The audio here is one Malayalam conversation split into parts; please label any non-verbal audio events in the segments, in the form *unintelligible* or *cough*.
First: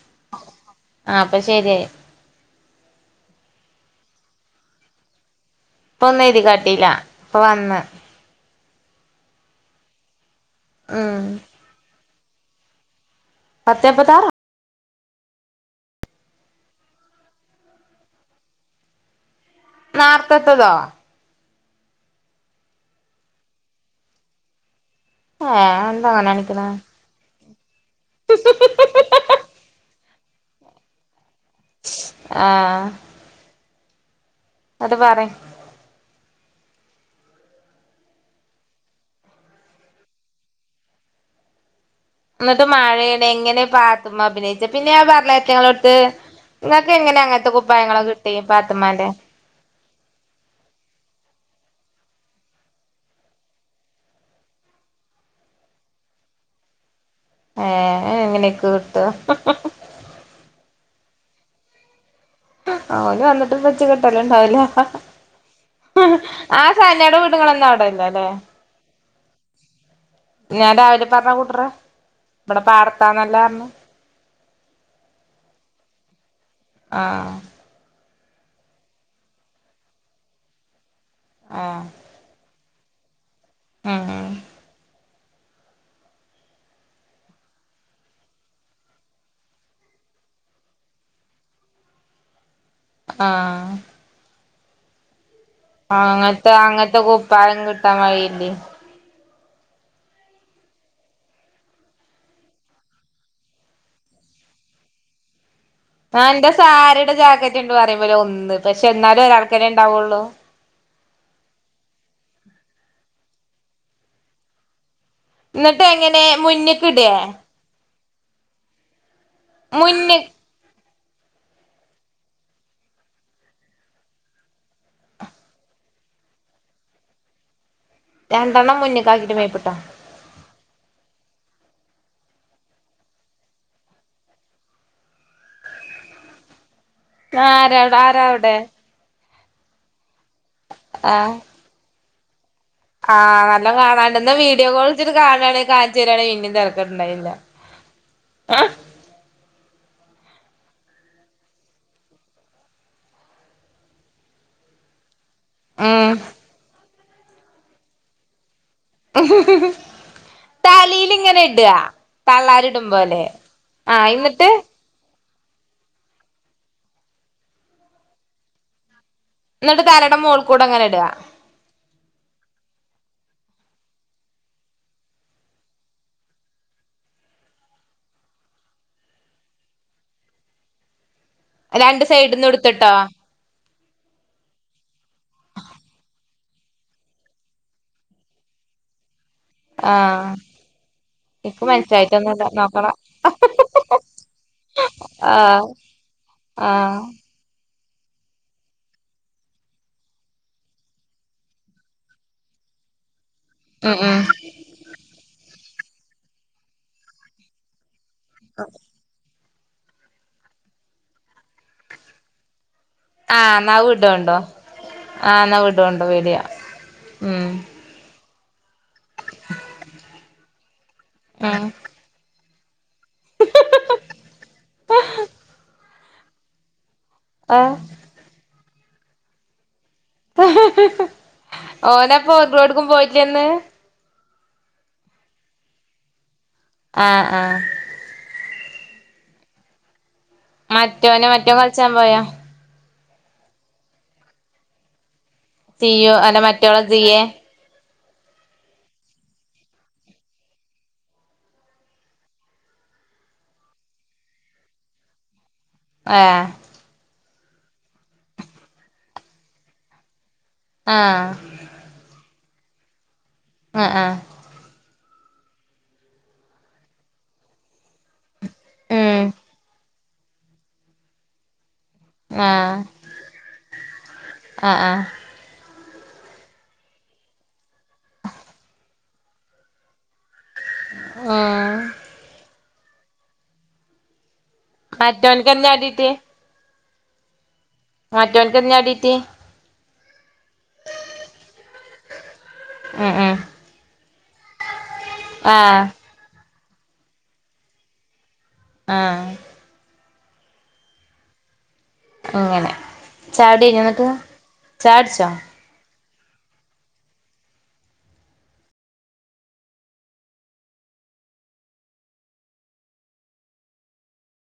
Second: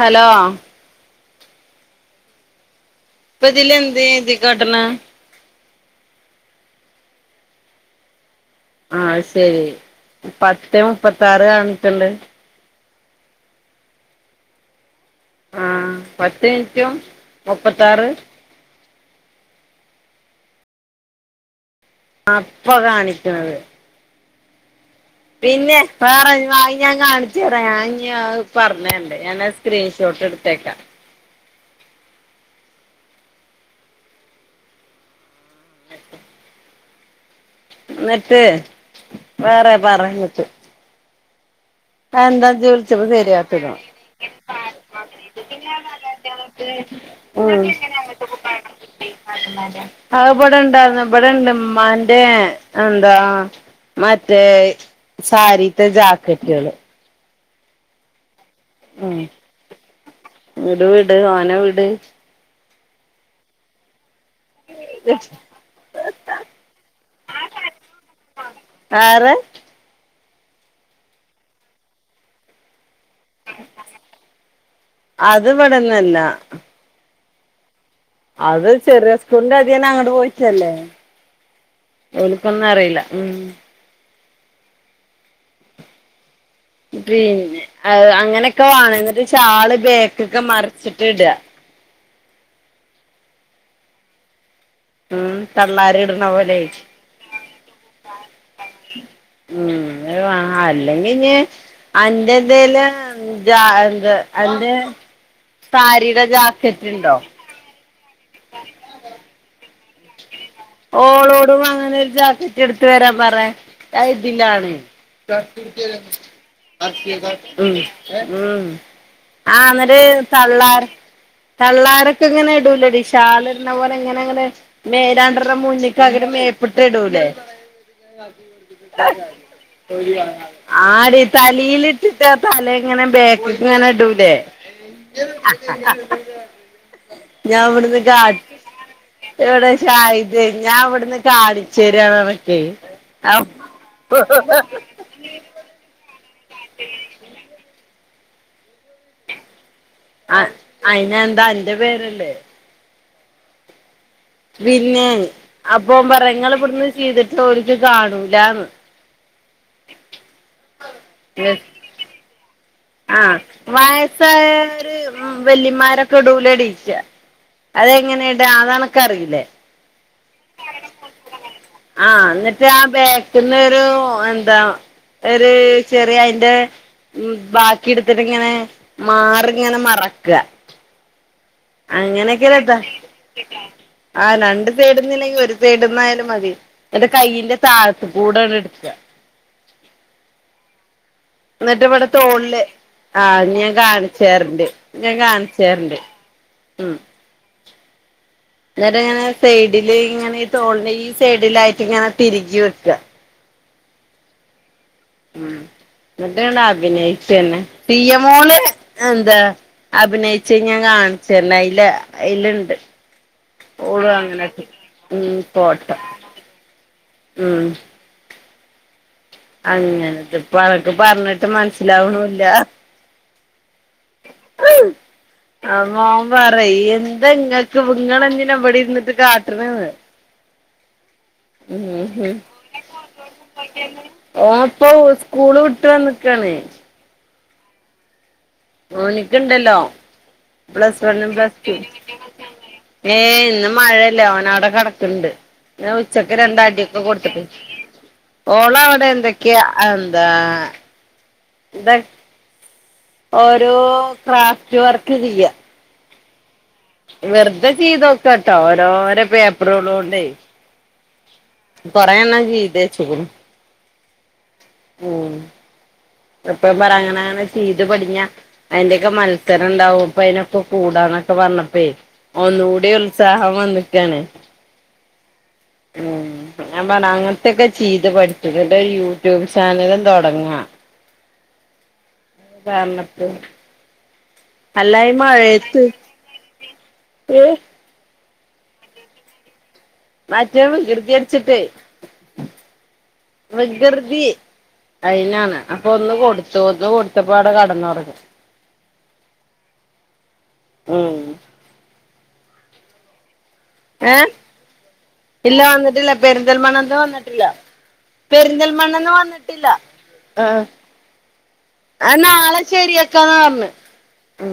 ഹലോ ആഹ് പ്പൊ ശെരിയായി പ്പതിൽ എന്തെ എയ്തി കാട്ട്ണെ പ്പൊന്നും എയ്തി കാട്ടില ഇപ്പൊ വന്ന്. ആഹ് ആയിസരി പത്തെ ഉം മുപ്പത്താറ് കാണിട്ട്ണ്ട് പത്തെ മുപ്പതാറോ? ആഹ്, പത്തു മിൻറ്റും മുപ്പത്താറ് നേർത്തത്തതോ? ആഹ് പ്പൊ കാണിക്കുന്നുണ്ട്. ഏ പിന്നെ എന്താ അങ്ങനെ വേറെ കാണിക്കണ *unintelligible* *unintelligible* ഞാഞ്ഞി പറഞ്ഞരണ്ട് ഞാനാ സ്ക്രീൻഷോട്ട് എടുത്തേക്ക. ആഹ് അത് പാറി ന്നിട്ട് വേറെ പറ ങ്ങട്ട് ന്നിട്ട് ഇജ്ജ് മഴ വിളിച്ചപ്പോ കണ്‌ എങ്ങനെ ശരിയാത്തത് പാത്തുമ അഭിനയിച്ചെ പിന്നെ ഞാൻ പറഞ്ഞിലെ അയ്റ്റങ്ങളട്ത്ത് ങ്ങക്കെങ്ങനെ അങ്ങൻത്തെ കുപ്പായങ്ങളൊക്കെ കിട്ടി പാത്തുമ്മാന്റെ ആത് ഇവിടെണ്ടാര്ന്ന് ഇവിടെണ്ട് ഇമ്മാന്റെ എന്താ മറ്റേ സാരീത്തെ ജാക്കറ്റുകൾ ഏഹ് എങ്ങനെയൊക്കു കിട്ട ങ്ങട് വീട് ഓനെ വിട് അഹ് ഓന് വന്നിട്ട് പച്ച് കിട്ടല്ണ്ടാവുല്ല ആഹ് സനെടെ വീട് ഇങ്ങളെന്നും അവിടെല്ലല്ലെ ആരെ? ഞാൻ രാവിലെ പറഞ്ഞ കൂട്ടറെ ഇവിടെ പാട ത്താ ന്നല്ലർഞ്ഞ് അത് ഇവടെന്നല്ല ആഹ് അത് ചെറിയ സ്കൂളന്റെ അതിയ്ന്ന് അങ്ങട് പോയിട്ടല്ലേ ആ അറിയില്ല ഉം ആഹ് ആഹ് പിന്നെ അത് അങ്ങനെക്കെ വേണം എന്നിട്ട് ചാള് ബേക്ക്ക്ക് മറിച്ചിട്ട് ഇട ആഹ് ഉം തള്ളാ ആഹ് അങ്ങൻത്തെ അങ്ങൻത്തെ കുപ്പാഴം കിട്ടാൻ വഴിയില്ലേ അഹ് അത് വാങ്ങ അല്ലെങ്കി ഞ് അന്റെന്തേല് ജാ എന്ത അന്റെ സാരിടെ ജാക്കറ്റ് ഇണ്ടോ? ണ്ട് പറയുമ്പോ ഒന്ന് പക്ഷെ ന്നാലും ഒരാക്കല്ലെ ഉണ്ടാവുള്ളൂ ഓളോട് വാണേ ഒരു ജാക്കറ്റ് എടുത്ത് വരാൻ പറെ അയ്ഇതിലാണ് ന്നട്ട് എങ്ങനെ മുന്നിക്ക് ഇടേ? ഉം ഉം ആ ന്ന്ട്ട് മുന്ന് ത തള്ളാര് തള്ളാരൊക്കെ ഇങ്ങനെ ഇടൂലെടി ഷാളിട്ന്ന പോലെ ഇങ്ങനെങ്ങനെ മേലാ രണ്ടെണ്ണം മുന്നിക്ക് ആക്കിട്ട് മേപ്പട്ട് ഇടൂല്ലേ രണ്ടെണ്ണം മുന്ന്ക്കാക്കിട്ട് മേപ്പിട്ടോ *unintelligible* ആടി തലീല് ഇട്ടിട്ട് ആ തല ഇങ്ങനെ ബേക്ക്ക്ക് ഇങ്ങനെ ഇടൂലേ ആരാട ഞാവിടെന്ന് ആരാ കാണ് അവിടെ വിടെ ഷാഹിദ് ഞാൻ ഇവിടുന്ന് ആഹ് കാണിച്ചേരിയാണൊക്കെ ആഹ് നല്ല കാണാണ്ട് ഇന്ന വീഡിയോ കോളിച്ചിട്ട് കാണണങ്കി കാണിച്ചു തരാണെങ്കി ഇതിന്റെ *unintelligible* ണ്ടായില്ല ആഹ് അയിനെന്താ അന്റെ പേരല്ലേ പിന്നെ അപ്പം ഓൻ ഉം പറയ ഇങ്ങള് ഇവിടുന്ന് ചെയ്തിട്ട് ഓല്ക്ക് കാണൂലാന്ന് തലിലിങ്ങനെ ഇട തള്ളാരിടുമ്പോലെ ആഹ് വയസായോരു വെല്ലിമാരൊക്കെ ഇടൂലെടി ക്കാ അതെങ്ങനെ ഇടാ അതനക്കറീലെ ന്ന്ട്ട് തലേട മോൾക്കൂടെങ്ങനെ ഇട ആഹ് എന്നിട്ട് ആ ബേക്ക്ന്നൊരു എന്താ ഒരു ചെറിയ അയ്ന്റെ ഉം ബാക്കി കിടുത്തിട്ട് ഇങ്ങനെ മാറിങ്ങനെ മറക്ക രണ്ട് സൈഡിൽന്ന് അങ്ങനെയൊക്കെല്ലത എടുത്തിട്ടോ ആ രണ്ട് സൈടിന്ന് ഇല്ലെങ്കിൽ ഒരു സൈടുന്നായാലും മതി ന്ന്ട്ട് കയ്യിന്റെ താഴത്ത് കൂടെണ്ട് ഇട്ക്ക ആഹ് നിക്ക് എന്നിട്ട് ഇവിടെ മനസായിട്ടൊന്നുല്ല തോളില് നോക്കണ ആഹ് ഞാൻ കാണിച്ചേരണ്ട് ഞാൻ ആഹ് കാണിച്ചേരണ്ട് ആഹ് ന്നിട്ടിങ്ങനെ സൈഡില് ഇങ്ങനെ ഈ തോളിന്റെ ഈ സൈഡിലായിട്ട് ഇങ്ങനെ തിരികി വെക്ക ഉം ഉം ഉം ഇന്നിട്ട് അങ്ങട് അഭിനയിക്കെന്നെ സിയമോള് എന്താ അഭിനയിച്ച ഞാൻ കാണിച്ചര്ണ്ട് അയ്ല് അയ്ല്ണ്ട് ആഹ് എന്നാ ഓള് വിടോണ്ടോ അങ്ങനെക്കെ ഉം ആഹ് എന്നാ ഫോട്ടം വിടോണ്ടോ വീഡിയോ ഉം അങ്ങനെത്തെ ഇപ്പോ അനക്ക് പറഞ്ഞിട്ട് ഉം മനസ്സിലാവണുല്ല ആഹ് മോൻ പറയ് എന്താ ആഹ് ഇങ്ങക്ക് പ് ഇങ്ങളെന്തിനാ ഇവിടെ ഇരിന്നിട്ട് കാട്ടണെന്ന് ഓനപ്പൊ ഓർലോടുക്കും പോയിട്ടില്ലന്ന് ഓൻ ഇപ്പൊ സ്കൂള് വിട്ട് വന്നിക്കാണ് ആഹ് ആഹ് ഓന്ക്ക്‌ ഇണ്ടല്ലോ പ്ലസ് മറ്റോനെ വണ്ണും മറ്റോൻ പ്ലസ് റ്റും കളിച്ചാൻ പോയോ ഏയ് ഇന്ന് മഴല്ലേ ഓൻ അവിടെ കിടക്ക്‌ണ്ട് ഞാൻ സിയു ഉച്ചക്ക് അല്ല രണ്ട് മറ്റോളെ അടിയൊക്കെ സിയെ കൊടുത്ത്ക്ക്ണ് ഓളവിടെ എന്തൊക്കെയ എന്താ ഇതാ ഓരോ ക്രാഫ്റ്റ് വർക്ക് ചെയ്യ എഹ് വെർതെ ചെയ്തോക്കാട്ടോ ഓരോരോ പേപ്പറുകള് കൊണ്ടെ ആഹ് കൊറെണ്ണം ചെയ്തു വെച്ചേക്ക്ണു ആഹ് ആഹ് ഉം ഇപ്പൊ പറ അങ്ങനെ അങ്ങനെ ചെയ്ത് പടിഞ്ഞാ അതിന്റെയൊക്കെ ഉം മത്സരം ഉണ്ടാവും ഇപ്പ അയ്ന ഇപ്പ കൂടാന്നൊക്കെ പറഞ്ഞപ്പെ ആഹ് ഒന്നുകൂടി ഉത്സാഹം വന്ന്ക്കാണ് ആഹ് ആഹ് ഉം ഞാൻ പറഞ്ഞ് അങ്ങനത്തെക്കെ ചെയ്ത് പഠിചൂട് എന്നിട്ട് യു യൂട്യൂബ് ചാനലും തൊടങ്ങാ ആഹ് പർഞ്ഞിറ്റ് അല്ല ഈ മറ്റോൻക്കെന്നെ മഴയത്ത് അടിട്ടി ഏഹ് മറ്റവനക്ക് എന്ത്‌ന്നാ അടീട്ടി മറ്റേവൻ വികൃതികാണിച്ചിട്ട് ഉം ഉം വികൃതി അയ്നാണ് ആഹ് അപ്പൊ ഒന്ന് കൊടു തോർന്ന് കൊടുത്തപ്പാടെ കടന്നു ഒറങ്ങി ആഹ് ഉം അങ്ങനെ ചായ കുടി കഴിഞ്ഞോ എന്നിട്ട് ഏഹ് ചായകുടിച്ചാ ഇല്ല വന്നിട്ടില്ല പെരിന്തൽമണ്ണേന്ന് വന്നിട്ടില്ല പെരിന്തൽമണ്ണേന്ന് വന്നിട്ടില്ല ആഹ് ആത് നാളെ ശെരിയാക്കാന്ന പറഞ്ഞ് ഉം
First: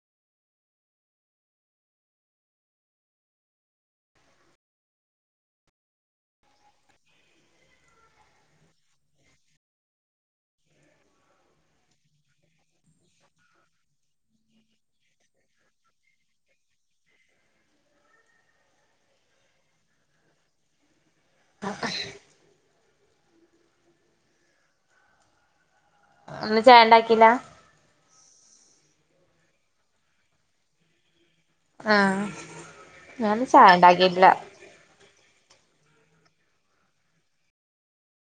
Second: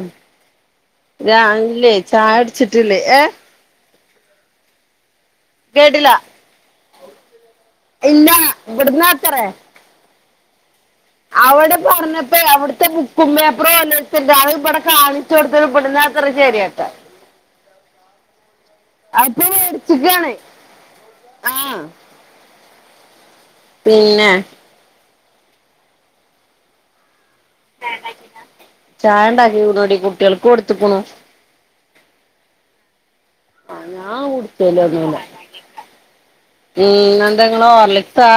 രാവിലെ ചായ കുടിച്ചിട്ടില്ലെ ഏഹ് കേട്ടില്ല ഇല്ല ഇവിടുന്നാത്രേ അവിടെ പറഞ്ഞപ്പെ അവിടുത്തെ ബുക്കും പേപ്പറും വല്ല *unintelligible* ഇവിടെ കാണിച്ചു കൊടുത്തത് വിടുന്ന പേപ്പറ് ശരിയാക്കാൻ അതിപ്പൊ മേടിച്ച്ക്കാണ് ആഹ് പിന്നെ ഇന്ന് ചായേണ്ടാക്കീല ചായ ണ്ടാക്കിഉള്ളെടി കുട്ടികൾക്ക് കൊടുത്ത് ക്കണു ആഹ് ഞാനിന്ന്‌ ആ ചായേണ്ടാക്കിട്ടില്ല *unintelligible* ഉം ഇന്ന് എന്താ നിങ്ങള് ഹോർലിക്സാ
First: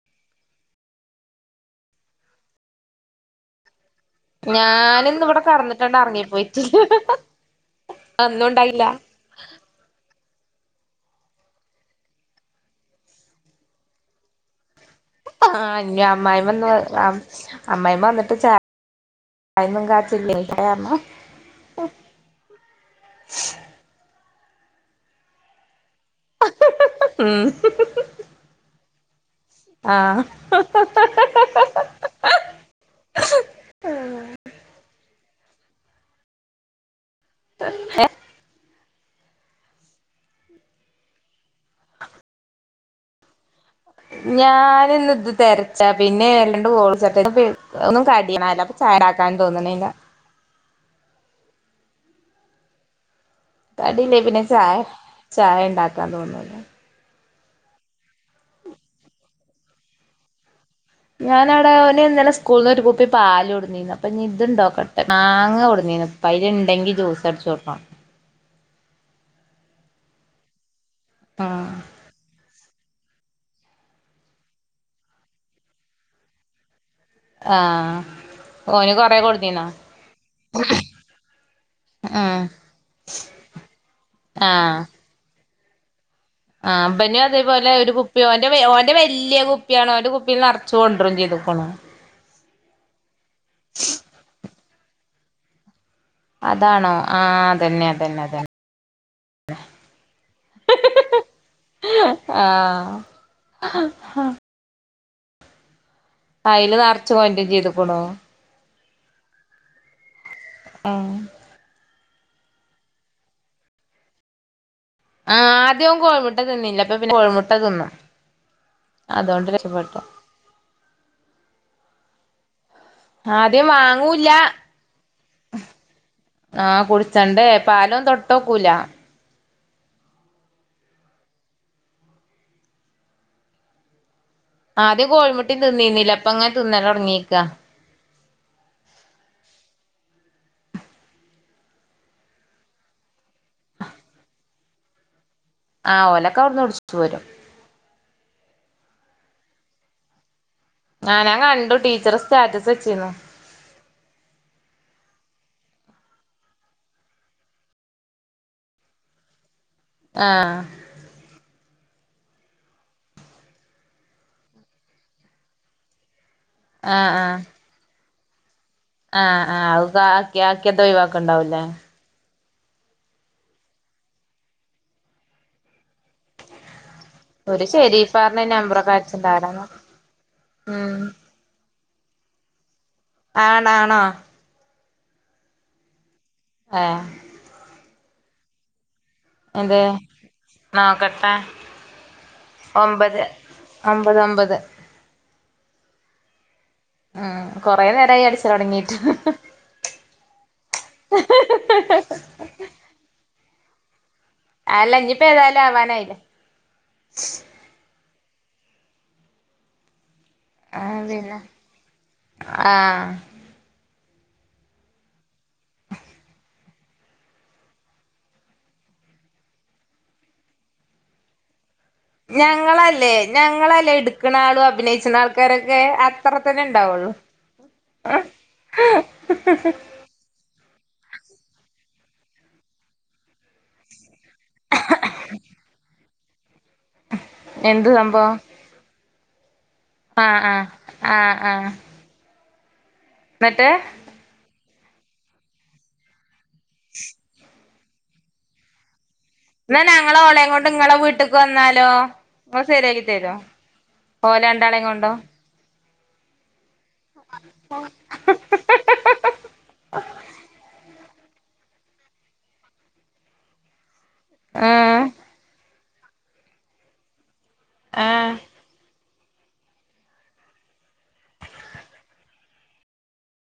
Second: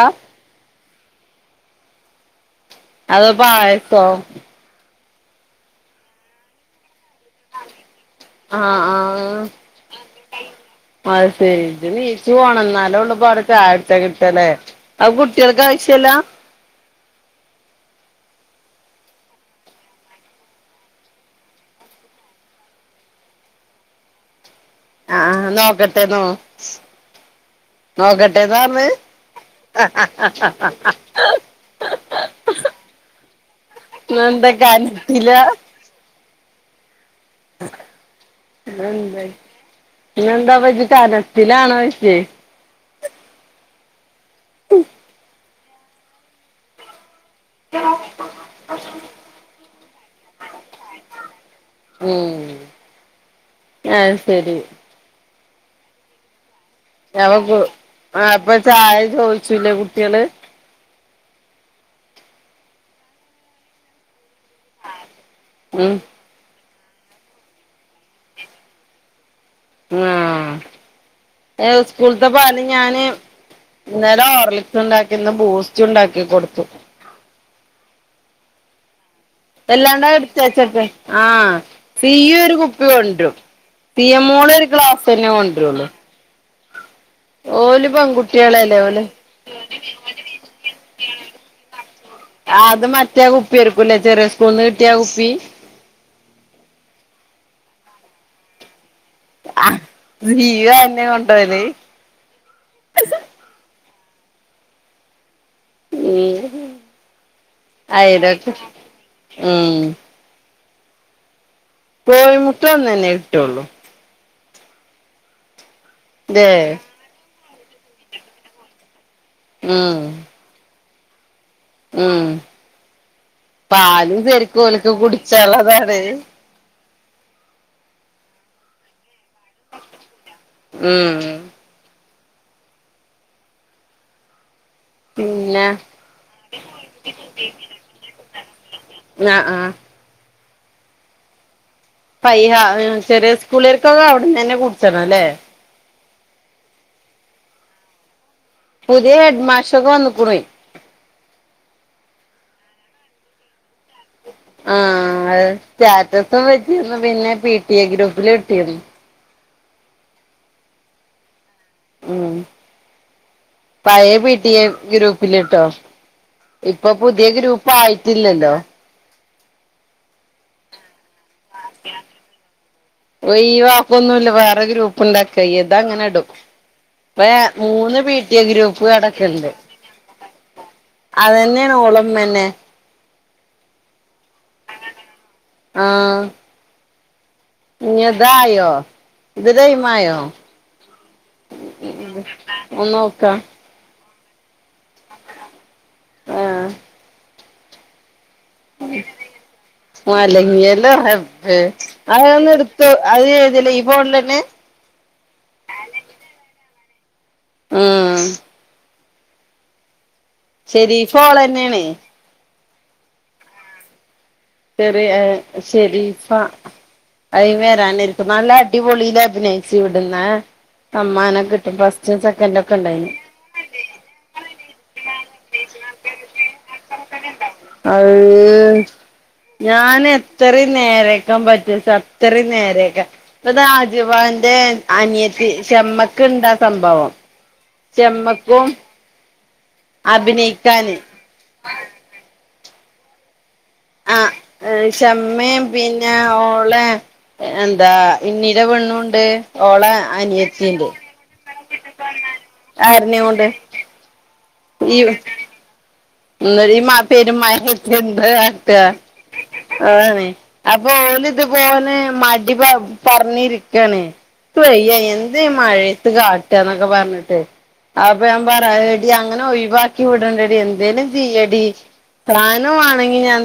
അതോ പായസോ ഞാന നിന്നിവിടെ കെടന്നിട്ടണ്ട് റങ്ങി പോയിട്ട് ആഹ ആഹ അ ശരി ഇജ്ജ് നീച്ച് പോണം എന്നാലേള്ള് പ്പ വിടെ ചായടിച്ച കിട്ടല്ലേ അത് കുട്ടികൾക്ക് ന്നി ആവശ്യമല്ല അമ്മായിമ്മന്ന് അ-അമ്മായിമ്മ വന്നിട്ട്ചാ *unintelligible* ആഹ നോക്കട്ടെനോ നോക്കട്ടെന്നാ പറഞ്ഞത് ആ ആഹ് *unintelligible* ന്ന്‌ ന്താ കണട്ടില്ല *unintelligible* ന്നന്തായി പിന്നെന്താ പ കന ത്തിലാണാ ഴിച്ചേ ഞാന ഇന്ന ഇത് തരച്ച പിന്നെ വല്ലാണ്ട് കോള് തെര ഒന്നും കടിയണല്ല അപ്പൊ ചായആ ക്കാൻ തോനണില്ല ഉം ആഹ് കടില്ലേ പിന്നെ ശരി ചായ ചായ ഉണ്ടാക്കാൻ തോന്നൂല പ്പ ആ ഇപ്പൊ ചായ ചോദിച്ചുല്ലേ കുട്ടികള് ഞാനവിടെനെ ഇന്നലെ സ്കൂളി ന്ന് ഒരു കുപ്പി പാലൊണ്ട ന്നിന് *unintelligible* ഇതുണ്ടോ മാങ്ങ ഉം കൊടുന്നീന് തൈര് ണ്ടെങ്കി ജ്യൂസ് അടിച്ച് കൊടുക്കണം ആഹ *unintelligible* സ്കൂളത്തെ പോല ഞാന് ഇന്നലെ ഓർലിക്സ് ഉണ്ടാക്കിന്ന് ബൂസ്റ്റ് ഉണ്ടാക്കി കൊടുത്തു ആഹ ഓന് കൊറ കൊടു വല്ലാണ്ടാ എടുത്തേച്ചട്ടെ ആഹ് സീയു ഉം ഒരു കുപ്പി കൊണ്ടുരും സിയ മോള് ഒരു ആഹ് ക്ലാസന്നെ കൊണ്ടുവരുള്ളു ആഹ് ബന്യാ അതേപോലെ ഒരു കുപ്പിയോ അവന്റെ പെൺകുട്ടികളല്ലേ ഓന്റെ ഓല് വലിയ കുപ്പിയാണ് അവന്റെ കുപ്പിൽ നിറച്ച് കൊണ്ടരും ചെയ്തക്കൊണു - ആ അത് മറ്റേ കുപ്പി ആര്ക്കൂലേ ചെറിയ സ്കൂൾന്ന് കിട്ടിയ കുപ്പി അതാണോ ആ അതന്നെ അതന്നെ അതന്നെ നീവ അന്നെ കൊണ്ടോവല് ആഹ് ഉം കയില് നിറച്ചും *unintelligible* ചെയ്തുക്കണോ അയിലൊക്കെ ഉം ആഹ് കോയിമുട്ട ഒന്നന്നെ കിട്ടുള്ളൂ ആഹ് ആദ്യം ഇവൻ കോഴിമുട്ട ല്ലേ തിന്നില്ല അപ്പൊ പിന്നെ കോഴിമുട്ട തിന്നും അതുകൊണ്ട് ഉം രക്ഷപ്പെട്ടു ഉം ആദ്യം പാലും വാങ്ങൂല്ല ശരിക്കും ഓല്ക്ക് കുടിച്ചുള്ളതാണ് ആഹ് കുടിച്ചണ്ടേ പാല് തൊട്ടോക്കൂല ഉം ആദ്യം കോഴി മുട്ടീം പിന്നെ തിന്നീന്നുന്നില്ല അപ്പൊ അങ്ങൻ തിന്നാ തൊടങ്ങിക്കാ ആഹ് ആഹ് പയ്യാ ചെറിയ സ്കൂളിലൾക്കൊക്കെ അവിടന്നന്നെ കുടിച്ചണം അല്ലേ ആഹ് ഓലൊക്കെ അവിടുന്ന് കുടിച്ചിട്ട് പോരും പുതിയ ഹെഡ് മാഷ് ഒക്കെ വന്നിക്കുണേ ആഹ് ഞാൻ കണ്ടു ടീച്ചർ സ്റ്റാറ്റസ് വെച്ചിരുന്നു ആഹ് സ്റ്റാറ്റസും വച്ചിരുന്നു പിന്നെ പി ടി എ ഗ്രൂപ്പിൽ ഇട്ടിരുന്നു ആഹ് ഉം പയേ പി റ്റി എ ഗ്രൂപ്പിലിട്ടോ ഇപ്പൊ ആഹ് പുതിയ ആഹ് ഗ്രൂപ്പ് ആയിട്ടില്ലല്ലോ ആഹ് ആഹ് ആക്കി ആക്കിയട്ട് ഒയിവാക്കണ്ടാവൂലേ *unintelligible* ഓയ്യോ അവക്കൊന്നും ഇല്ല വേറെ ഗ്രൂപ്പ് ഇണ്ടാക്ക ഇതാ അങ്ങനെ ഇടും ഇപ്പൊ ഒരു മൂന്ന് പി ടി ഷെരീഫാറിന്റെ എ ഗ്രൂപ്പ് നമ്പറൊക്കെ അയച്ചിണ്ടാരാ കിടക്ക്ണ്ട് ഉം അതന്നേണ് ഓളമ്മന്നെ ആണാ ആണോ ആഹ് ഏഹ് ഇനി ഇതായോ ഇത് എന്ത് ടൈമായോ നോക്കട്ടെ ഒന്ന് ഒമ്പത് നോക്കാ ഒമ്പത് ഒമ്പത് ആഹ് ഉം കൊറേ നേരായി അടി മലങ്ങിയല്ല റബ്ബേ അതൊന്ന് ഇട് അത് ചെയ്തിലാ ഈ ഫോണിലന്നെ അല്ലഞ്ഞിപ്പ ഏതായാലും ആവാനായിലെ ഉം ആ ശെരീ പിന്നെ ഫോളന്നെണേ ആഹ് ശെരിയാ ഷെരീഫാ അയി വരാനിരിക്ക നല്ല അടിപൊളിയില് അഭിനയിച്ച് വിടുന്ന സമ്മാനൊക്കെട്ടി ഫസ് ഞങ്ങളല്ലേ ഞങ്ങളല്ലേ ഇടുക്കണ ആളും അഭിനയിച്ചണ ആൾക്കാരൊക്കെ അത്ര തന്നെണ്ടാവൊള്ളു അത് അത്ര നേരാക്കാൻ പറ്റൂ അത്ര നേരേക്കെ ഇപ്പൊ രാജബാൻ അനിയത്തി ശമ്മക്ക്ണ്ടാ സംഭവം എന്ത് സംഭവം ചെമ്മക്കും ആഹ് ആഹ് ആഹ് ആഹ് ന്നിട്ട് ആ ചമ്മേം പിന്നെ ഓളെ എന്താ ഇണ്ണീടെ പെണ്ണുണ്ട് ന്നാ ഓളെ ഞങ്ങള് ഓളേം കൊണ്ട് അനിയത്തിണ്ട് ങ്ങളെ വീട്ട്ക്ക് പ്പം വന്നാലോ ഇങ്ങൾ ശരിയാക്കി ആരനേം തരോ? കൊണ്ട് ഓലെണ്ടാളെ കൊണ്ടോ *unintelligible* പെരും മഴത്ത് ഇജെന്താ കാട്ടാ അതാണ് അപ്പൊ ഓല് ഇത്പോലെ മടി പറ് പറ്ഞ്ഞിരിക്കാണ് ഇൻക്ക് വയ്യ ഏഹ് എന്ത് മഴയത്ത് കാട്ടാന്നൊക്കെ പറഞ്ഞിട്ട് അപ്പൊ ഏഹ് ഞാൻ പറയാ ഹ് അങ്ങനെ ഒഴിവാക്കി വിടണ്ടടി എന്തേലും ചെയ്യടി പ്ലാൻ വാണെങ്കി ഞാൻ